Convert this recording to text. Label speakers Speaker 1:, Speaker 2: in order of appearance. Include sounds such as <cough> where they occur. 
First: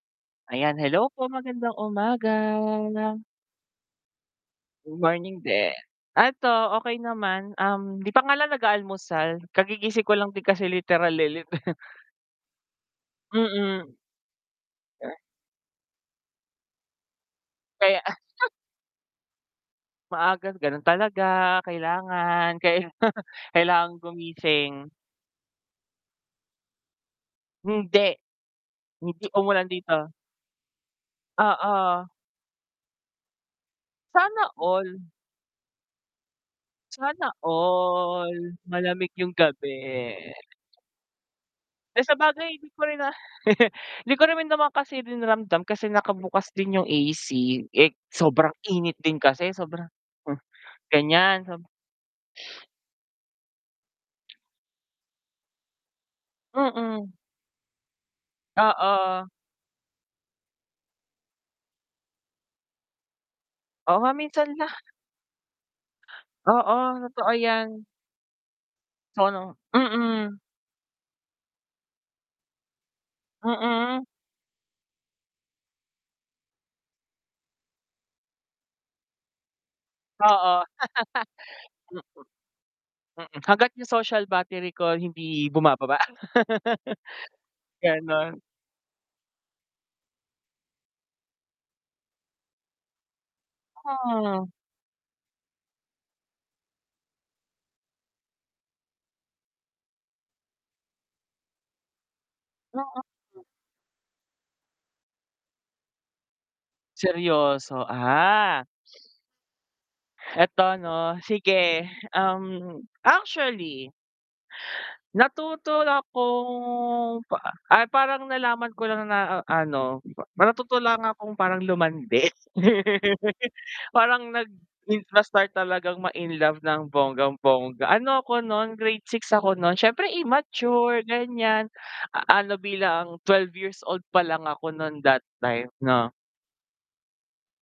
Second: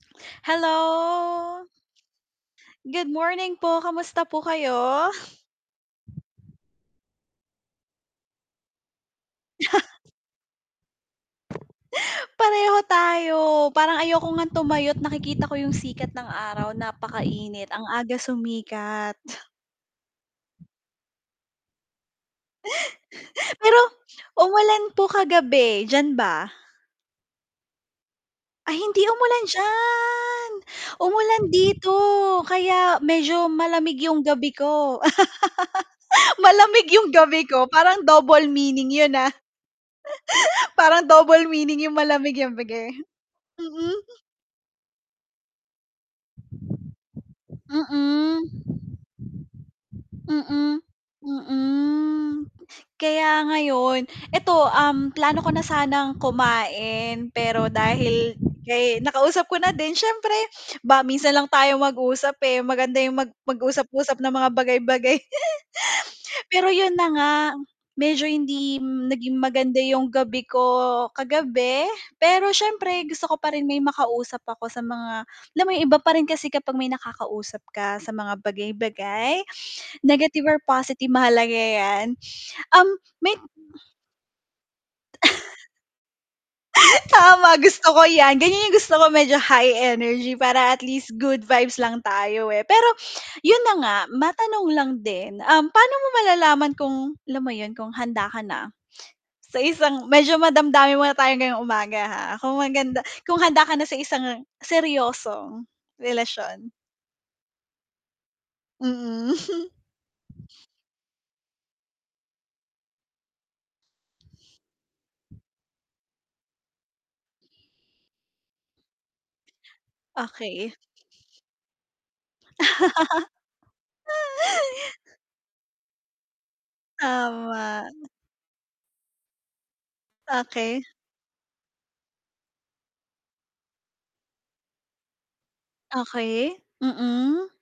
Speaker 1: Ayan, hello po
Speaker 2: Hello!
Speaker 1: magandang umaga!
Speaker 2: Good morning po! Kamusta po kayo?
Speaker 1: Good morning din. Eto okey naman, um, 'di pa nga lang nag-aalmusal
Speaker 2: <chuckles>
Speaker 1: kagigising ko lang din kasi literal, eh, lit <chuckles>
Speaker 2: <laughs> Pareho tayo
Speaker 1: Mm.
Speaker 2: parang ayoko nga tumayo't nakikita ko yung sikat ng araw napakainit ang
Speaker 1: Kaya
Speaker 2: aga
Speaker 1: <chuckles>
Speaker 2: sumikat.
Speaker 1: Maaga, gano'n talaga kailangan kaila <chuckles>
Speaker 2: <giggles> Pero,
Speaker 1: kailangang
Speaker 2: umulan
Speaker 1: gumising.
Speaker 2: po kagabi, diyan ba?
Speaker 1: Hindi
Speaker 2: Ay, hindi
Speaker 1: hindi
Speaker 2: umulan
Speaker 1: umulan dito.
Speaker 2: diyan! Umulan dito
Speaker 1: Oo.
Speaker 2: kaya medyo malamig yung
Speaker 1: Sana
Speaker 2: gabi
Speaker 1: all.
Speaker 2: ko. <laughs> Malamig yung
Speaker 1: Sana
Speaker 2: gabi ko parang
Speaker 1: all,
Speaker 2: double meaning
Speaker 1: malamig
Speaker 2: 'yun,
Speaker 1: yung
Speaker 2: ah.
Speaker 1: gabi.
Speaker 2: <giggles> Parang double meaning yung
Speaker 1: Eh,
Speaker 2: malamig yung
Speaker 1: sabagay hindi ko
Speaker 2: gabi.
Speaker 1: rin na <chuckles>
Speaker 2: Mm.
Speaker 1: 'di ko ri naman kasi din ramdam kasi nakabukas din yung AC, eh, sobrang
Speaker 2: Mm.
Speaker 1: init din kasi sobrang m
Speaker 2: Mm,
Speaker 1: gan'yan.
Speaker 2: mm. Kaya ngayon eto, um, plano ko na sanang
Speaker 1: Mm.
Speaker 2: kumain pero dahil kay
Speaker 1: Oo.
Speaker 2: nakausap ko na din siyempre <sniffs> 'ba minsan lang tayo mag-usap, eh, maganda yung mag
Speaker 1: Oo nga
Speaker 2: mag-usap-usap ng
Speaker 1: minsan
Speaker 2: mga
Speaker 1: la
Speaker 2: bagay-bagay. <chuckles> <sniffs> Pero 'yun
Speaker 1: Oo,
Speaker 2: na
Speaker 1: totoo
Speaker 2: nga,
Speaker 1: yan.
Speaker 2: medyo hindi
Speaker 1: So
Speaker 2: naging
Speaker 1: ano?
Speaker 2: maganda yung
Speaker 1: Mm.
Speaker 2: gabi ko kagabi pero siyempre gusto ko pa rin may
Speaker 1: Mm.
Speaker 2: makausap ako sa mga alam mo yung iba pa rin kasi kapag may nakakausap ka sa mga bagay-bagay, <sniffs> negative
Speaker 1: Oo.
Speaker 2: or positive mahalaga
Speaker 1: <laughs> Mm.
Speaker 2: yan, <sniffs> um, may
Speaker 1: Mm, hangga't yung social battery ko hindi bumababa. <chuckles>
Speaker 2: <chuckles> Tama gusto ko yan,
Speaker 1: Gano'n.
Speaker 2: ganyan yung gusto ko medyo high energy para at least good vibes lang tayo, eh. pero 'yun na nga
Speaker 1: Hmm.
Speaker 2: matanong lang din, um, paano mo malalaman kung alam mo 'yun, kung handa ka na sa isang medyo madamdamin muna tayong ngayong umaga, ha, kung
Speaker 1: Oo.
Speaker 2: maganda kung handa ka na sa isang seryosong relasyon?
Speaker 1: Seryoso, ah.
Speaker 2: Mm. <chuckles>
Speaker 1: Eto 'no, sige, um, actually natuto na kong pa ay, parang nalaman ko lang na ano ma
Speaker 2: Okey.
Speaker 1: natuto lang akong parang lumandi. <laughs> Parang nag
Speaker 2: <laughs>
Speaker 1: in na start talagang ma-in love ng bonggang-bongga,
Speaker 2: Tama.
Speaker 1: ano ako no'n grade 6 ako no'n, siyempre
Speaker 2: Okey.
Speaker 1: immature gan'yan, ano bilang 12 years old palang ako no'n that time, 'no.
Speaker 2: Okey, mm.